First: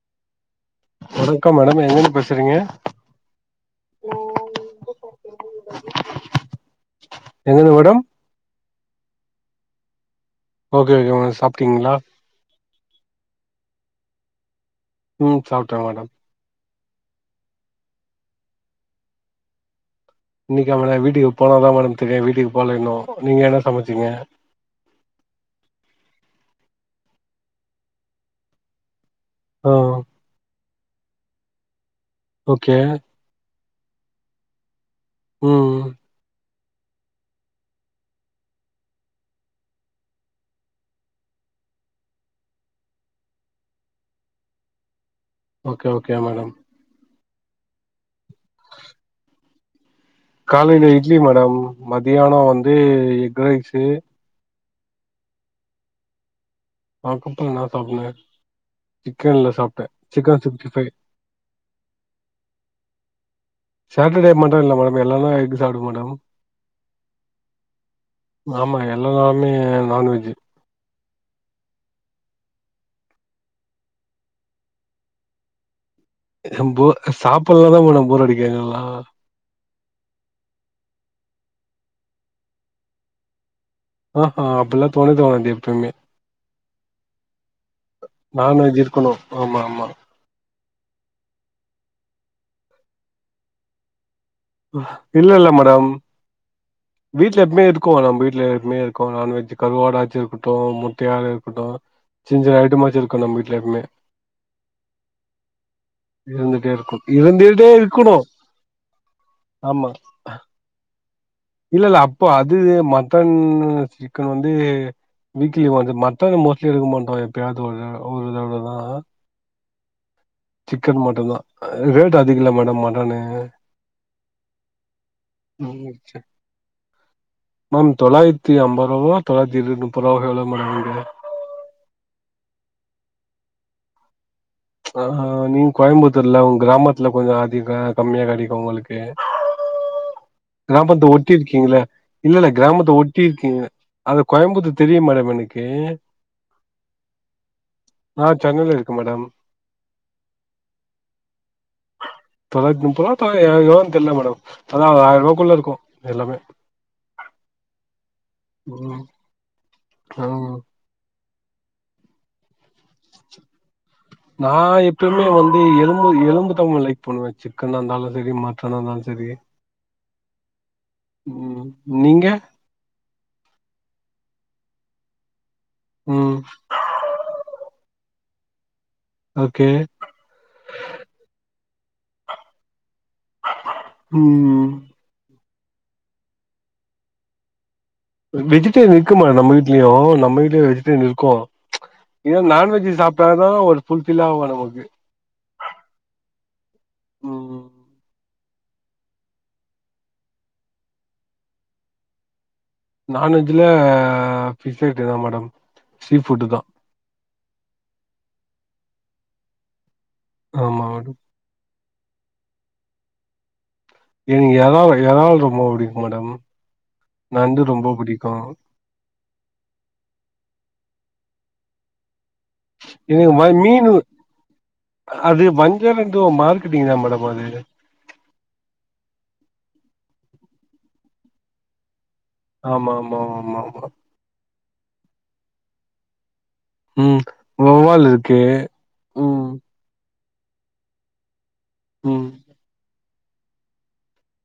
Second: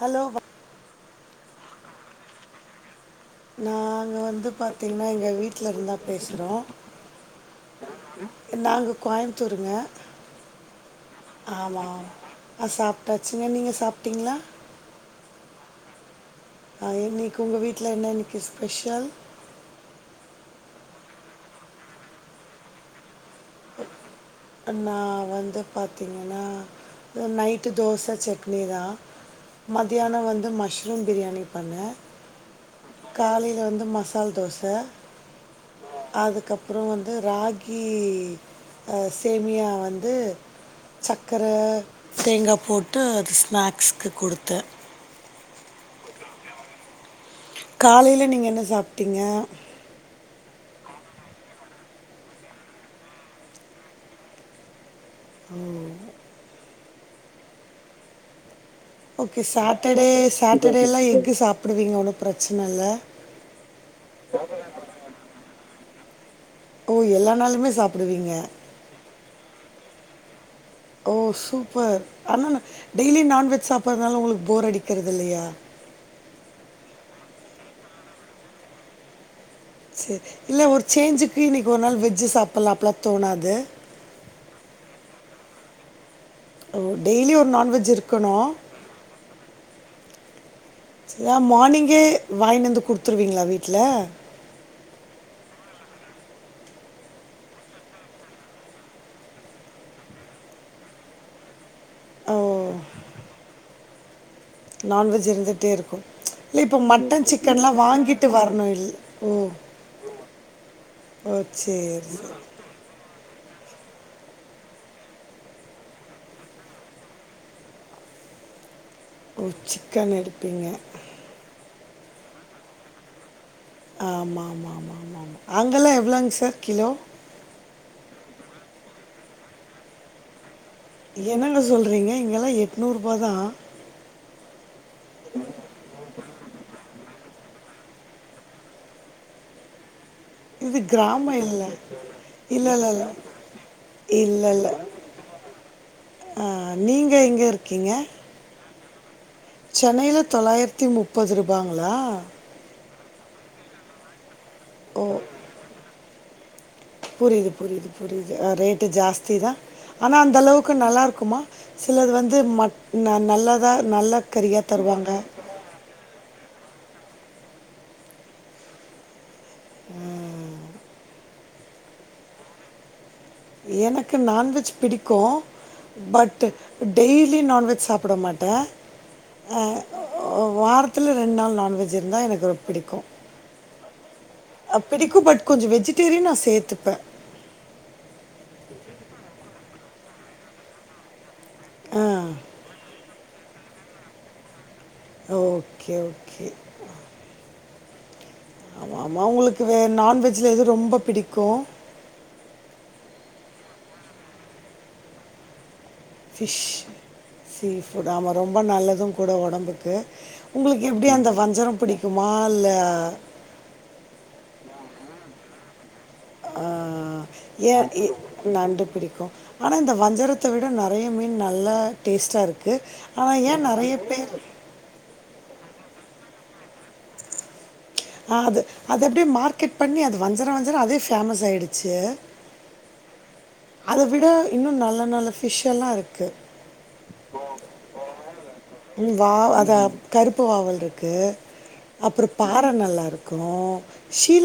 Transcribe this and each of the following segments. Hello ஹ வணக்கம் madam எங்கன்ந்து பேசுறீங்க நாங்க வந்து பாத்தீங்ன்னா எங்க வீட்லந்து தா பேச்றோ எங்கருந்து மேடம் நாங்க கோய்முத்தூருங்க ஓகே ஓகே சாப்ட்டீங்களா ஆ சாப்ட்டாச்சுங்க நீங்க சாப்ட்டீங்ளா ம் சாப்ட்டே மேடம் அ இன்னிக்கி உங்க வீட்ல என்ன இன்னக்கி ஸ்பெஷல் இன்னைக்கா மேடம் வீட்டுக்கு போனா தா மேடம் தெரியு வீட்டுக்கு போல இன்னு நீங்க என்ன சமச்சீங்க நா வந்து பாத்தீங்கன்னா நைட்டு தோச சட்னி தா ஆ மதியானோ வந்து மஷ்ரூம் பிரியாணி பண்ணே ஓகே காலைல வந்து மசால் தோச ம் அதுக்க ப்றோ வந்து ராகி அ சேமியா வந்து சக்கர தேங்கா போட்டு அது ஸ்நாக்ஸ்க்கு குடுத்தே ஓகே ஓகே மேடம் காலைல நீங்க என்ன சாப்ட்டீங்க காலைல இட்லி மேடம் மதியானோ வந்து எக் ரைஸு ஓ ஆ [unintelligible] நல்லாருப்பாங்க ஓகே சாட்ட டே சாட்ட டே ஃபைவ் ல்லா எக்கு சாப்டுவீங்க ஒன்னு பிரச்சனல்ல சாட்ட டே மட்டு இல்ல மேடம் எல்லா நாள் எக்கு சாப்டுவே மேடம் ஓ எல்லா நாளுமே சாப்பிடுவீங்க ஆமா எல்லா நாளுமே நான்வெஜ்ஜு ஓ சூப்பர் ஆனா டெய்லி நான்வெஜ் சாப்பனால ஒங்களுக்கு போர் அடிக்றது இல்லயா போ சாப்பலனா தா மேடம் போர் அடிக்கு எங்கலா செர் இல்ல ஒரு சேஞ்சுக்கு இன்னக்கி ஒரு நாள் வெஜ்ஜு சாப்பலா அப்டிலா தோணாது ஆ ஹா அப்பில்லா தோணவே தோணாது எப்பேமே ஓ டெய்லி ஒரு நான்வெஜ் இருக்கணும் நான்வெஜ் இருக்குணு, ஆமா ஆமா சா மார்னிங்கே வாங்கிட்டு வந்து குடுத்துருவீங்களா வீட்ல இல்ல இல்ல மேடம் வீட்ல எப்பமே இருக்கு நம்ம வீட்ல எப்பமே இருக்கு நான்வெஜ் கருவாடாச்சு இருக்கட்டு முட்டையா இருக்கட்டு ஓ சின்ன சின்ன ஐட்டமாச்சு இருக்கும் நம்ம வீட்ல எப்பமே நான்வெஜ் இருந்துட்டே இருக்கு இல்ல இருந்துட்டே இப்ப இருக்கு மட்டன் சிக்கன் இருந்துட்டே எல்லா இருக்கணு வாங்கிட்டு வரணு இல் ஆமா அ ஓ இல்ல இல்ல சரி அப்போ சரி. அது மட்டன் சிக்கன் வந்து வீக்லி ஒன்ஸ் மட்டன் மோஸ்ட்லி எடுக்க மாட்டோ எப்பயாவது ஒரு த ஒரு தடவதா ஓ சிக்கன் இரு சிக்கன், மட்டன்தா ரேட் அதிக இல்ல மேடம் மட்டனு ஆமாமா ஆமா. மேம் ஓகே மேம் தொள்ளாயிர த்தி அம்பது ரூவாவோ தொள்ளாயிரத்தி இருபது முப்பது ரூபாவோ எவ்ளோ மேடம் இங்க என்னங்க சொல்றீங்க இங்கல்லா எட்நூறு ரூபா தா ஆஹா நீங்க கோயம்புத்தூர்ல உங்க கிராமத்துல கொஞ்சோ அதிக கம்மியா கெடைக்கு உங்களுக்கு இது கிராமத்த ஒட்டி கிராமம் இல்லை இருக்கீங்களே இல்ல இல்ல, இல்லை இல்லை கிராமத்த இல்லை ஒட்டி இருக்கீங்க அது இல்லை இல்லை கோயம்புத்தூர் தெரியு மேடம் எனக்கு நீங்கள் எங்கே நா சென்னையில இருக் க்க மேடம் சென்னைல தொள்ளாயிரத்தி முப்பது ரூபாங்களா இப்ப எ எவ்ளோன்னு தெரியல மேடம் அதா ஒரு ஓ ஆயிரரூபாக்குள்ள இருக்கும் எல்லாமே புரியுது புரியுது புரியுது அ ரேட்டு ம் ஜாஸ்தி தா ஆனா ஆ அந்த அளவுக்கு நல்லா க்குமா சிலது வந்து மட் ந- நல்லதா நல்ல நா கறியாக தருவாங்க எப்பமே வந்து எலும்பு எலும்புதா ரொம்ப லைக் பண்ணுவே சிக்கனா இருந்தாலு செரி மட்டனா இருந்தாலு செரி ம் ம் நீங்க எனக்கு நான்வெஜ் பிடிக்கு ம் பட் டெய்லி நான்வெஜ் சாப் புட மாட்டே ஆ, ஓகே வாரத்துல ரெண்டு நாள் நான்வெ ஜ் இருந்தா எனக்கு பிடிக்கு ம் அ பிடிக்கு பட் கொஞ்சோ வெஜிடேரியன் நா சேத்துப்ப வெஜிடேரியன் இருக்கு மேடம் நம்ம வீட்லயு நம்ம வீட்லயு வெஜிடேரியன் இருக்கு ஆ இல்ல நான்வெஜ் சாப்ட்டா தா ஒரு ஃபுல் ஃபில் ஆவு நமக்கு ஓகே ஓகே ம் ஆமா ஆமா உங்களுக்கு வே நான்வெஜ்ல எது ரொம்ப பிடிக்கு நான்வெஜ்ல ஃபிஷ் ஐட்டந்தா மேடம் சீ ஃபுட்டு தா ஃபிஷ் சீ ஃபுட் ஆமா ரொம்ப நல்லது கூட ஒடம்புக்கு ஆமா உங்களுக்கு எப்டி மேடம் அந்த வஞ்சரம் பிடிக்குமா இல்ல எனக்கு எறால் எறால் ரொம்ப பிடிக்கு ஆ ஏன் எ புடிக்கு நண்டு பிடிக்கு ஆனா இந்த வஞ்சரத்த விட ந றைய மீன் நல்லா டேஸ்டா இருக்கு ஆனா எனக்கு வ ஏ நெறைய மீனு பேர் அது வஞ்சரோங்றது ஒரு மார்க்கிட்டிங் தா மேடம் அது ஆ அது அது அப்படியே மார்க்கெட் பண்ணி அது வஞ்சரோ வஞ்சரோ அதே ஃபேமஸ் ஆயிடுச்சு ஆமா ஆமா ஆமா ஆமா இன்னு நல்ல நல்ல ஃபிஷ் எல்லா இருக்கு ம் வவ்வால் இருக்கு ம் வா அதா கருப்பு வவ்வால் இருக்கு ம் அப்பறோ பாற நல்லாருக் கு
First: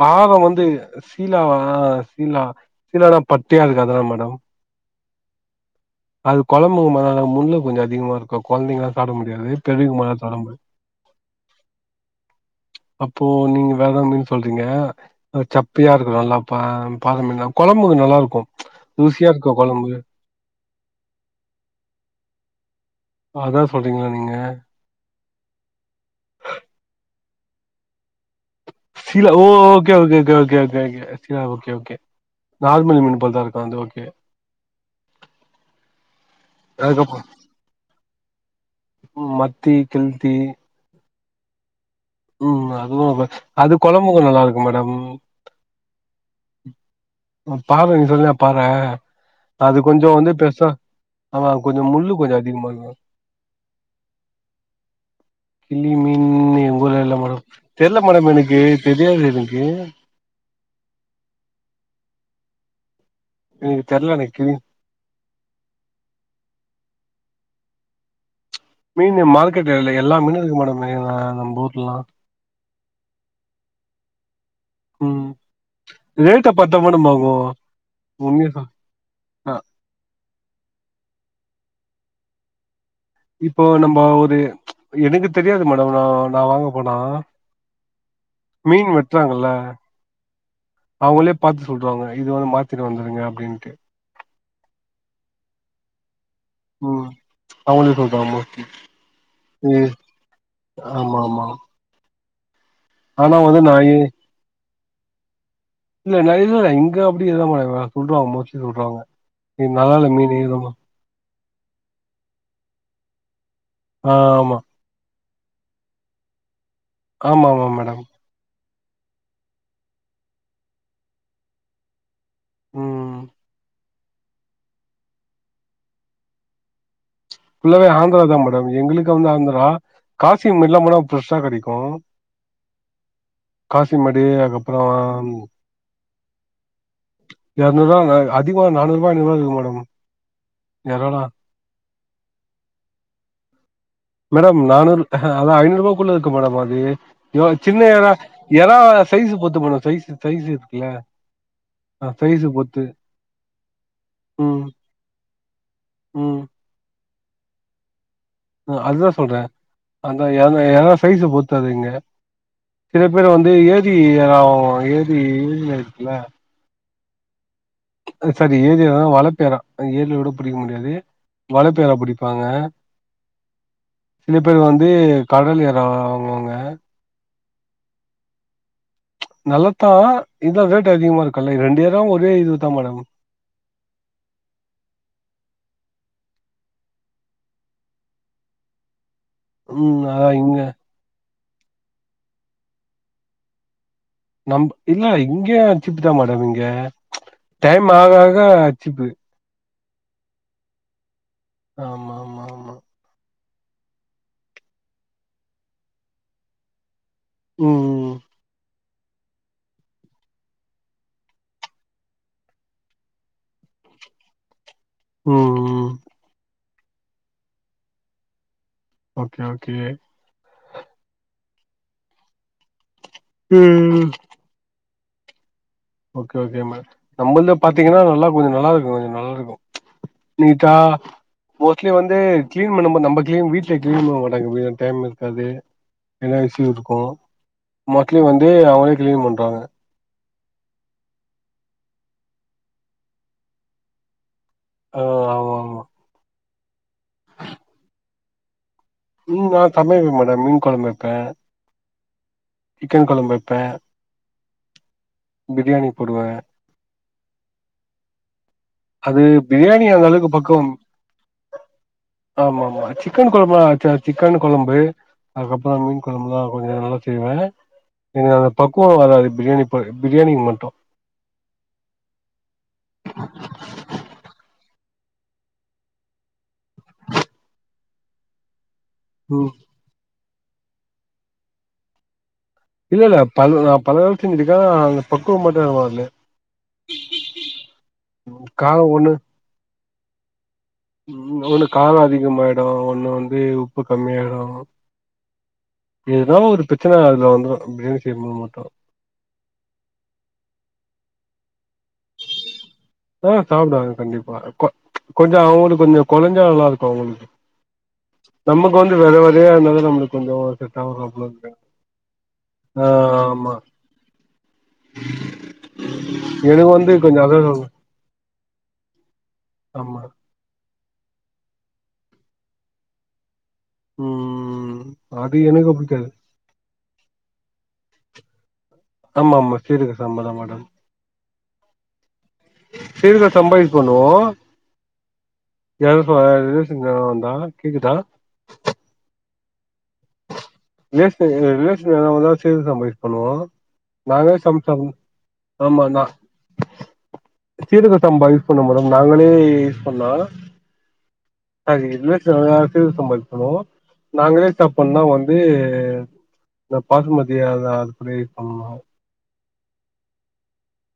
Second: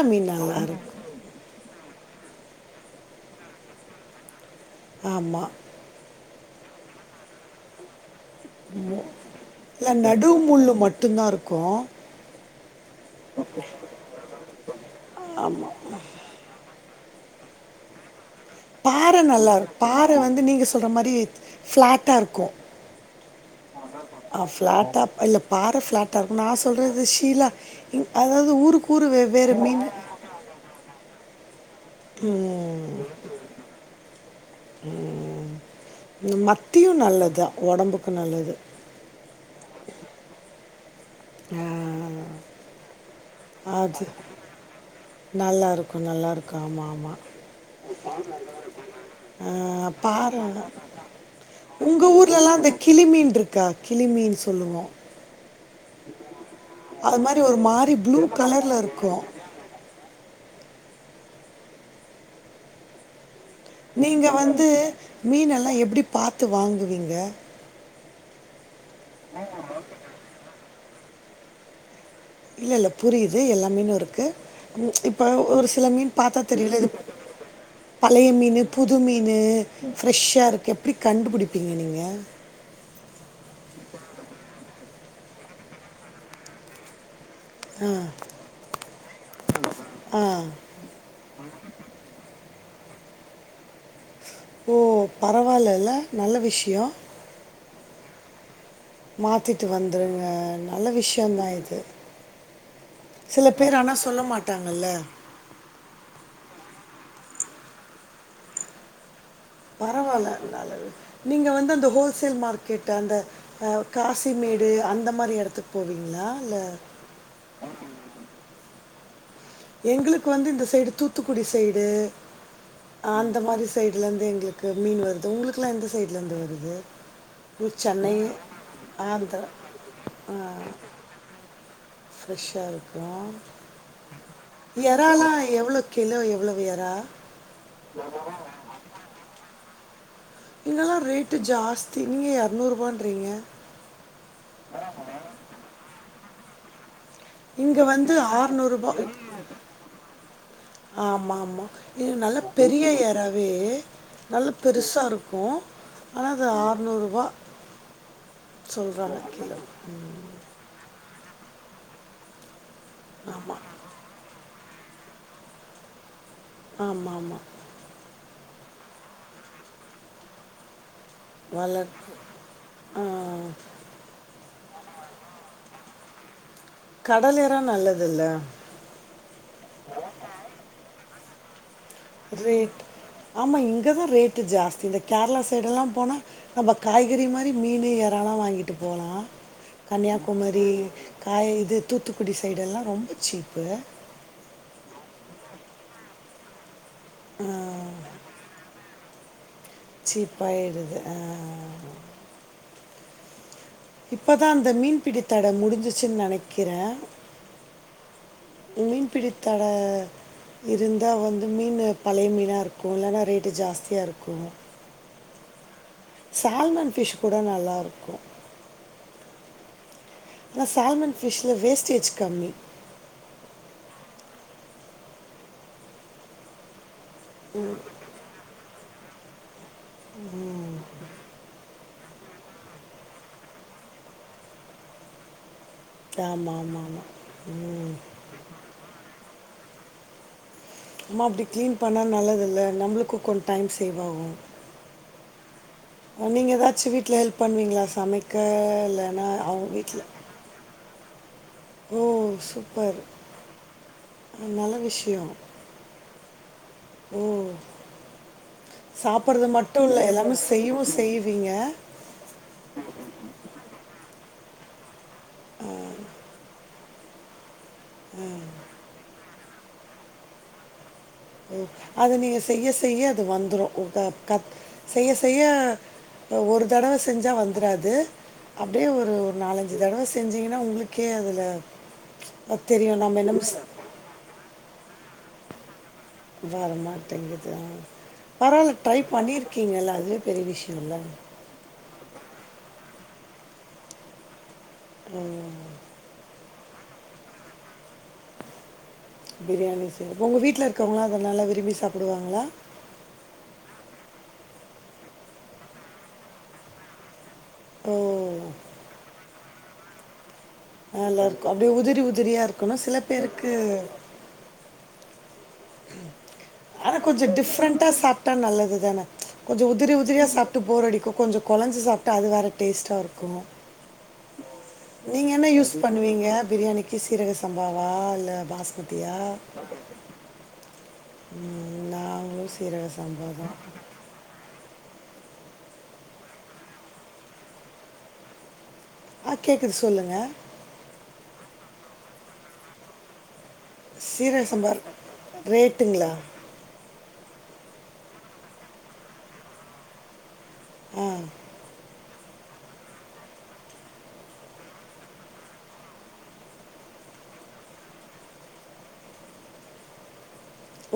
பாறை வந்து சீலாவா சீலா சீலானா பட்டையா இருக்குதே அதானே மேடம் ஆமா அது கொழம்புங்க முள்ளு கொஞ்சம் அதிகமா இருக்கும் குழந்தைங்களால சாப்ட முடியாது பெரியவங்களால சாப்ட முடியும் கோ அப்போ நீங்க வேற மீன் சொல்றீங்க அது சப்பையா இருக்கணும்ல்லாப்பா பாற மீன்னா குழம்புக்கு நல்லா இருக்கும் பாற நல்லா இருக்கும் பாற வந்து நீங்க சொல்ற மாதிரி ஃபிளாட்டா இருக்கும் அதான் சொல்றீங்களா நீங்க அ ஃப்ளாட்டா இல்ல பாற ஃபிளாட்டா இருக்கும் நா சொல்றது ஷீலா மீ அது சீலா ஓ ஓகே ஓகே ஓகே ஓகே ஓகேங்க சீலா ஓகே ஓகே நார்மல் மீனு போல் தா இருக்கு அது ஓகே உம் மத்தியு அதுக்கப்புற நல்லது தா உடம்புக்கு நல்லது மத்தி ஆஹ் உம் அதுவும் அது அது கொழும்புக்கு நல்லா இருக்கும் மேடம் நல்லா இருக்கும் நல்லா இருக்கும் ஆமா ஆமா பாற நீங்க சொன்னில பாற ஆ, அது கொஞ்சம் வந்து பாறை பெருசா ஆமா கொஞ்ச உங்க முள்ளு கொஞ்ச ஊர்ல எல்லாம் அதிகமா இந்த இருக்கு கிளிமீன் இருக்கா கிளிமீன் சொல்லுவோம் கிளி மீன் எங்க ஊர்ல இல்ல அது மாதிரி மேடம் ஒரு மாதிரி தெரில ப்ளூ மேடம் எனக்கு கலரில் இருக்கும் தெரியாது எனக்கு எனக்கு தெர்ல நீங்க எனக்கு கிளி வந்து மீன்னெல்லாம் எப்படி பாத்து வாங்குவீங்க மீனு மார்க்கெட்லஇருக்க எல்லா மீனு இருக்கு மேடம் நம்ப ஊர்லலாம் இல்ல இல்ல புரியுது எல்லா மீனும் இருக்கு ம் இப்ப ஒரு சில மீன் பாத்தா ரேட்ட தெரியுல இது மேடம் ஆகு பழைய உண்மைய மீனு சொல் புது மீனு அ ஃப்ரெஷ்ஷா இருக்கு எப்படி கண்டுபிடிப் பிங்க நீங்க இப்போ நம்ம ஒரு எனக்கு தெரியாது மேடம் ந நா வாங்க போனா ஆ மீன் வெட்டுறாங்கல்ல ஆ அவுங்களே பாத்து சொல்றுவாங்க இது வந்து மாத்திருவாங்க இங்க அப்படின்ட்டு ஓ பரவாயில ல நல்ல விஷயம் அவுங்களே சொல்லிடுவாங்க மோஸ்ட்லி மாத்திட்டு ஏ வந்துருங்க நல்ல ஆமா ஆமா விஷயம்தான் இது ஆனா சில வந்து பேர் நா ஆனா ஏ சொல்ல மாட்டாங்கல்ல இல்ல நிறைய பேர் இங்க அப்படி எதும் பண்ணமாட்டாங்க சொல்றுவாங்க மோஸ்ட்லி சொல்றுவாங்க இன்னிக்கி நல்லாலல்ல பரவால்ல. மீனு நல்ல நீங்க வந்து அந்த ஹோல்சேல் மார்க்கெட் அந்த அ ஆமா காசிமேடு அந்த மாரி எடத்துக்கு போவீங்களா இல்ல ஆமா ஆமா மேடம் எங்களுக்கு வந்து இந்த சைடு தூத்துக்குடி சைடு ம் அந்த மாதிரி சைடுல இருந்து எங்களுக்கு மீன் வருது உங்களுக்கு எல்லாம் எந்த சைட்ல இருந்து வருது உங்களுக்கு ஃபுல்லாவே சென்னை, ஆந்திரா தான் மேடம் எங்களுக்கு வந்து ஆந்திரா காசிமேடுல்லாம் போனா ஃப்ரெஷ்ஷா கெடைக்கும் ஃப்ரெஷ்ஷா இருக்கும் அதுக்கப்புறோ எறாலாம் எவ்ளோ கிலோ எவ்வளவு எறா இரநூறு ரூபா மேம் அதிகமா நானூறு ஐநூறு ரூபா இருக்கும் மேடம் இங்கல்லாம் எறாலா ரேட்டு ஜாஸ்தி நீங்க இரநூறு ரூபான்றீங்க மேடம் நானூறு அதான் ஐநூறு ரூபாக்குள்ள இருக்கும் மேடம் அது சின்ன இங்க எறா வந்து ரூ. எறா சைஸ் பொருத்து மேடம் சைஸ்சு சைஸ்சு இருக்குல ஆமா, ஆமா. இது நல்ல பெரிய எறாவே நல்லா ம் பெருசா இருக்கும் ஆனா ம் அது ஆற்நூறுபா உம் அதுதான் சொல்றேன் கிலோ. அந்த ஏற‌ எறா சைஸ்ச பொருத்ததுங்க சில பேர் வந்து ஆமா, ஏரி-லாம் ஏரி இதுல இருக்குல ஆமா ஆமா சாரி ஏரியதான் வளப்பு எறா ஏரில கூட புடிக்க முடியாது வளப்பு எறா வளர்ப்பு. புடிப்பாங்க ஆ, சில பேர் வந்து கடல் எறா வாங் வாங்குவாங்க கடல் எறா நல்லது இல்ல நல்லத்தா இதா ரேட்டு அதிகமா இருக்குல்ல இது ரெண்டு எ ரேட் ஆமா இங்கதா ரேட்டு ஜாஸ்தி இந்த கேரளா சைடுடெல்லா போனா நம்ப காய்கறி மாரி மீனு எறாலா வாங்கிட்டு போலா ம் அதா இங்க கன்னியாகுமரி காய் இது தூத்துக்குடி சைடுடெல்லா ரொம்ப சீப்பு நம் இல்ல இங்க சீப்புதா மேடம் இங்க ஆ, டைம் ஆக ஆக சீப்பு சீப்பாயிடுது அ அ ஆமா ஆமா ஆமா இப்பதா அந்த மீன்பிடி தட முடிஞ்சுச்ன்னு நெனைக்குற ம் ம் ம் மீன் பிடித்தட இருந்தா வந்து மீனு பழைய மீனா இருக்கு இல்லைனா ரேட்டு ஜாஸ்தியா இருக்கு ம் ம் தால்மன் ஃபிஷ் கூட நல்லா இருக்கு ஓகே ஓகே ஆன சால்மன் ஃபிஷ்ல வேஸ்டேஜ் கம்மி ம் ம் ஓகே ஓகே மேம் நம்பள்த பாத்தீங்கன்னா நல்லா கொஞ்சோ நல்லா இருக்கு கொஞ்ச நல்லாருக்கு நீட்டா ஓ மோஸ்லி வந்து கிளீன் பண்ணம்போ நம்ப கிளின் வீட்ல கிளீன் பண்ண மாட்டாங்க வீ டைம் இருக்காது ஆமாம் [unintelligible] ஆமாம் இருக்கு ஆமாம் மோஸ்ட்லி வந்து அவங்களே கிளீன் பண்றாங்க அம்மா அப்டி கிளீன் பண்ண நல்லது இல்ல நம்மளுக்கு கொஞ்சோ டைம் சேவ் ஆகு ஓ ஆமா ஆமா நீங்க ஏதாச்சு வீட்ல ஹெல்ப் பண்ணுவீங்களா சமைக்க இல்லைன்னா ம் நா அவங்க வீட்டில் சமைப்பே மேடம் மீன் கொழம்பு வைப்பே ஓ சூப்பர் சிக்கன் கொழம்பு வைப்பே நல்ல விஷ்யோ போடுவ ம் அது சாப்படுறது மட்டும் பிரியாணி இல்ல அந்த அளவுக்கு எல்லாமே பக்குவம் செய்வும் செய்வீங்க ஆமா ஆமா சிக்கன் கொழம்ப வச்ச சிக்கன்னு கொழம்பு அதுக்கப்றோ மீன் கொழம்புல்லா கொஞ்சோ நல்லா செய்வே எனக்கு அந்த பக்குவோ வராது ப்ரியாணி ப ப்ரியாணிக்கு மட்டு ஒ அத நீங்க செய்ய செய்ய அது வந்துரு க கத் செய்ய செய்ய ஒ ஒரு தடவ செஞ்சா வந்துராது அப்டியே ஒரு ஒரு ம் நாலஞ்சு தடவ செஞ்சிங்கன்னா உங்களுக்கே அதுல இல்ல இல்ல பல்ல நா பலவாட்டு செஞ்சிருக்க அந்த பக்குவோ மட்டு எனக்கு வர்ல வரமாட்டேங்குதுதா பரவால்ல காரோ ட்ரை ஒண்ணு பண்ணிருக்கீங்கல்ல அதுவே பெரிய விஷ்யோல்ல காலோ அதிகமாகாயிடு ஒன்னு வந்து உப்பு கம்மியாயிடு எதுனா ஒரு ப்ரச்சன அதுல வந்துரு அ ப்ரியாணி செய்போது மட்டு ப்ரியாணி சரி உங்க வீட்ல இருக்கவங்களா அத நல்லா விரும்பி சாப்புடுவாங்களா ஆ சாப்புடுவாங்க கண்டிப்பா கொ கொஞ்சோ அவுங்களுக்கு கொஞ்சோ கொலஞ்சா நல்லா இருக்கு அவுங்களுக்கு ஓ நமக்கு வந்து வெற வெறையா இருந்தா தா நம்மளுக்கு கொஞ்சோ செட் ஆகு நல்லா இருக்கு சாப்ட அப்டியே உதுரி உதுரியா இருக்குனு ஆ சில ஆமா பேருக்கு எனக்கு வந்து கொஞ்சோ அதா சொ தா நல்லது தான கொஞ்சோ உதுரி ஆமா உதுரியா சாப்ட்டு போறடி கொஞ்சம் கொலைஞ்சி சாப்பிட்டா அது வேற டேஸ்ட்டா இருக்கும் ம் நீங்க அது என்ன எனக்கு யூஸ் புடிக்காது பண்ணுவீங்க பிரியாணிக்கு சீரக சம்பாவா பாஸ்மதியா ஆமா ஆமா சீரா சக சமதான் மேடம் ம் ந சீர்க்கா சம்ப இக்கண ய வ கக்குதா [inaudible] ஆகேக்குது சொல்லுங்க ரே ச சம்ப யஸ் பண்ணுவோம் [inaudible] நாங்கே சீரக சம்பா சமைசம் ஆமா நான் ரேட்டுங்களா சீரக சம்பா யூஸ் பண்ணும்பதம் நாங்களே யூஸ் பண்ணா ம் சம்பாதிக்கணும் நாங்களே சாப்பனா வந்து [unintelligible] நான் பச மதியான் அதுபடிய ன் பண்ணனு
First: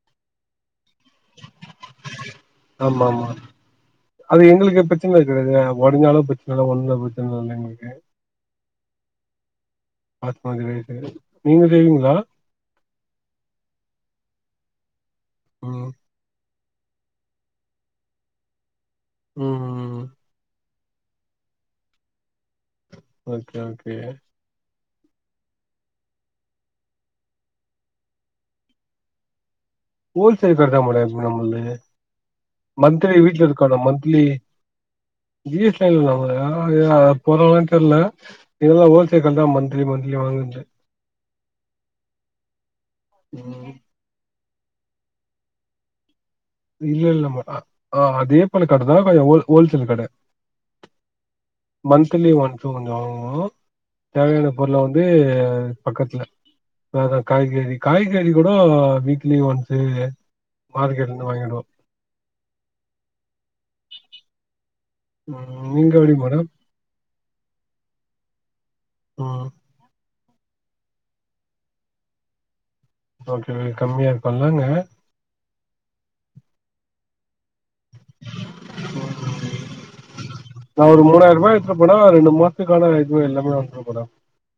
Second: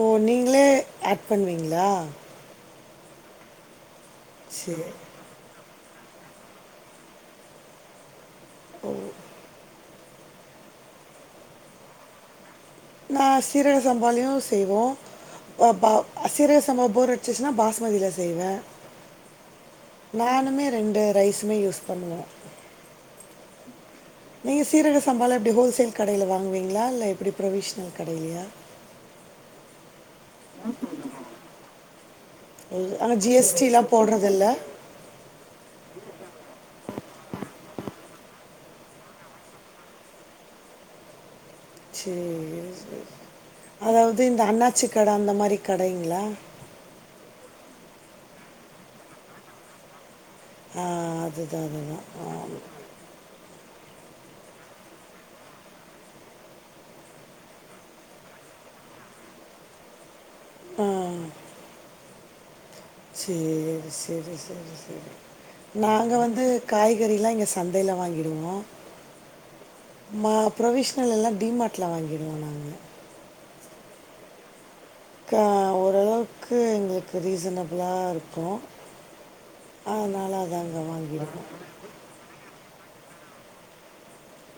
ஓ நீங்களே ஆட் பண்ணுவீங்களா ஆமா ஆமா அது எங்களுக்கு சரி பிரச்சனை இரு காது ஒருநாளும் பிரச்சனை இல்லை ஒண்ணும் பிரச்சனை இ இல்லை எங்களுக்கு ஓ பத்தமது வயசு நீங்க தேவீங்களா [inaudible] நான் சீரக சம்பாளையும் செய்வோம் ம் பாசி ஒவ்வரு வச்சுச்சுன்னா பாஸ்மதியில செய்வேன் ம் நானுமே ரெண்டு ரைஸுமே யூஸ் பண்ணுவோம் ஓகே ஓகே நீங்க சீரக சம்பால எப்படி ஹோல்சேல் கடையில் வாங்குவீங்களா இல்ல எப்டி ப்ரொவிஷனல் கடைலையா ஹோல் சேல் கதா மு ந [inaudible] மத்லி ஆனால் வீட்டுல இருக்கணும் ஜிஎஸ்டிலாம் மந்த்லி போடுறதில்ல ஜி போறோம்லாம் தெரியல நீங்கல்லாம் ஹோல்சேல தான் மந்திலி மந்திலி வாங்கு [inaudible] சேரி சரி ம் அதாவது இந்த அண்ணாச்சிகடை அந்த மாதிரி கடைங்களா இல்ல இல்ல மா ஆ அதே போல கடைதான் கொம் ஹோல்சேல் கடை ஆ அதுதான் அதுதான் ஆ ஒன்ஸ் கொஞ்சோ வாங்குவோ தேவையான பொருள வந்து பக்கத்துல வோன் காய்கறி காய்கறி கூட வீக்லி ஒன்ஸ் மார்க்கெட் இருந்து வாங்கிடுவோம் சேரி சரி சரி சரி ம் நீங்க எப்டி நாங்க வந்து மேடம் காய்கறிலாம் இங்க சந்தையில வாங்கிடுவோம் ஆ ம ப்ரொஃஷ்னல் எல்லாம் டிமார்ட்டில் வாங்கிடுவோம் நாங்கள் ம் கம்மியா இருக்கூல அங்க க்க ஓரளவுக்கு எங்களுக்கு ரீசனபிளா இருக்கும் இரும் அதனால் அதாங்கே வாங்கிருக்கோம் கட இ எல்லாமே வ மேடம்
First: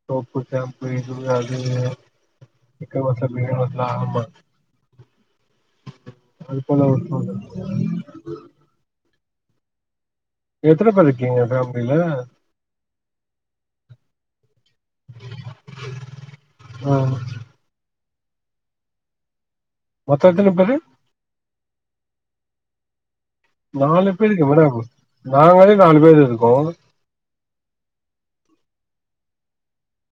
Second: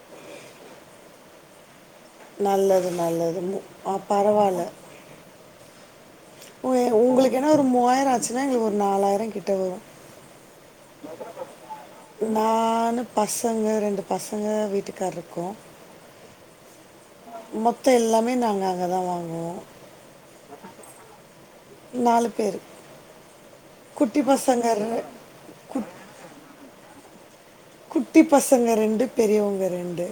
சோப்பு சாம்பு இது அது [unintelligible] நல்லது சிக்கன் மசாலா நல்லது பிரியாணி மு மசாலா ஆ ஆமா பரவாயில்ல அது போல ஒரு உங்களுக்கு ஏன்னா ஒரு மூவாயிரம் ஆச்சுன்னா எங்களுக்கு ஒரு நாலாயிரம் கிட்ட வரும் எத்தனை பேர் இருக்கீங்க நானு பசங்க ரெண்டு பசங்க வீட்டுக்கார இருக்கோ அ மொத்தம் எல்லாமே நாங்கள் அங்கே தான் வாங்குவோம் மொத்த எத்தனை பேரு நாலு பேரு நாலு பேருக்கு மேடம் நாங்களும் குட்- நாலு பேர் இருக்கோம் குட்டி பசங்க ரெண்டு பெரியவங்க ரெண்டு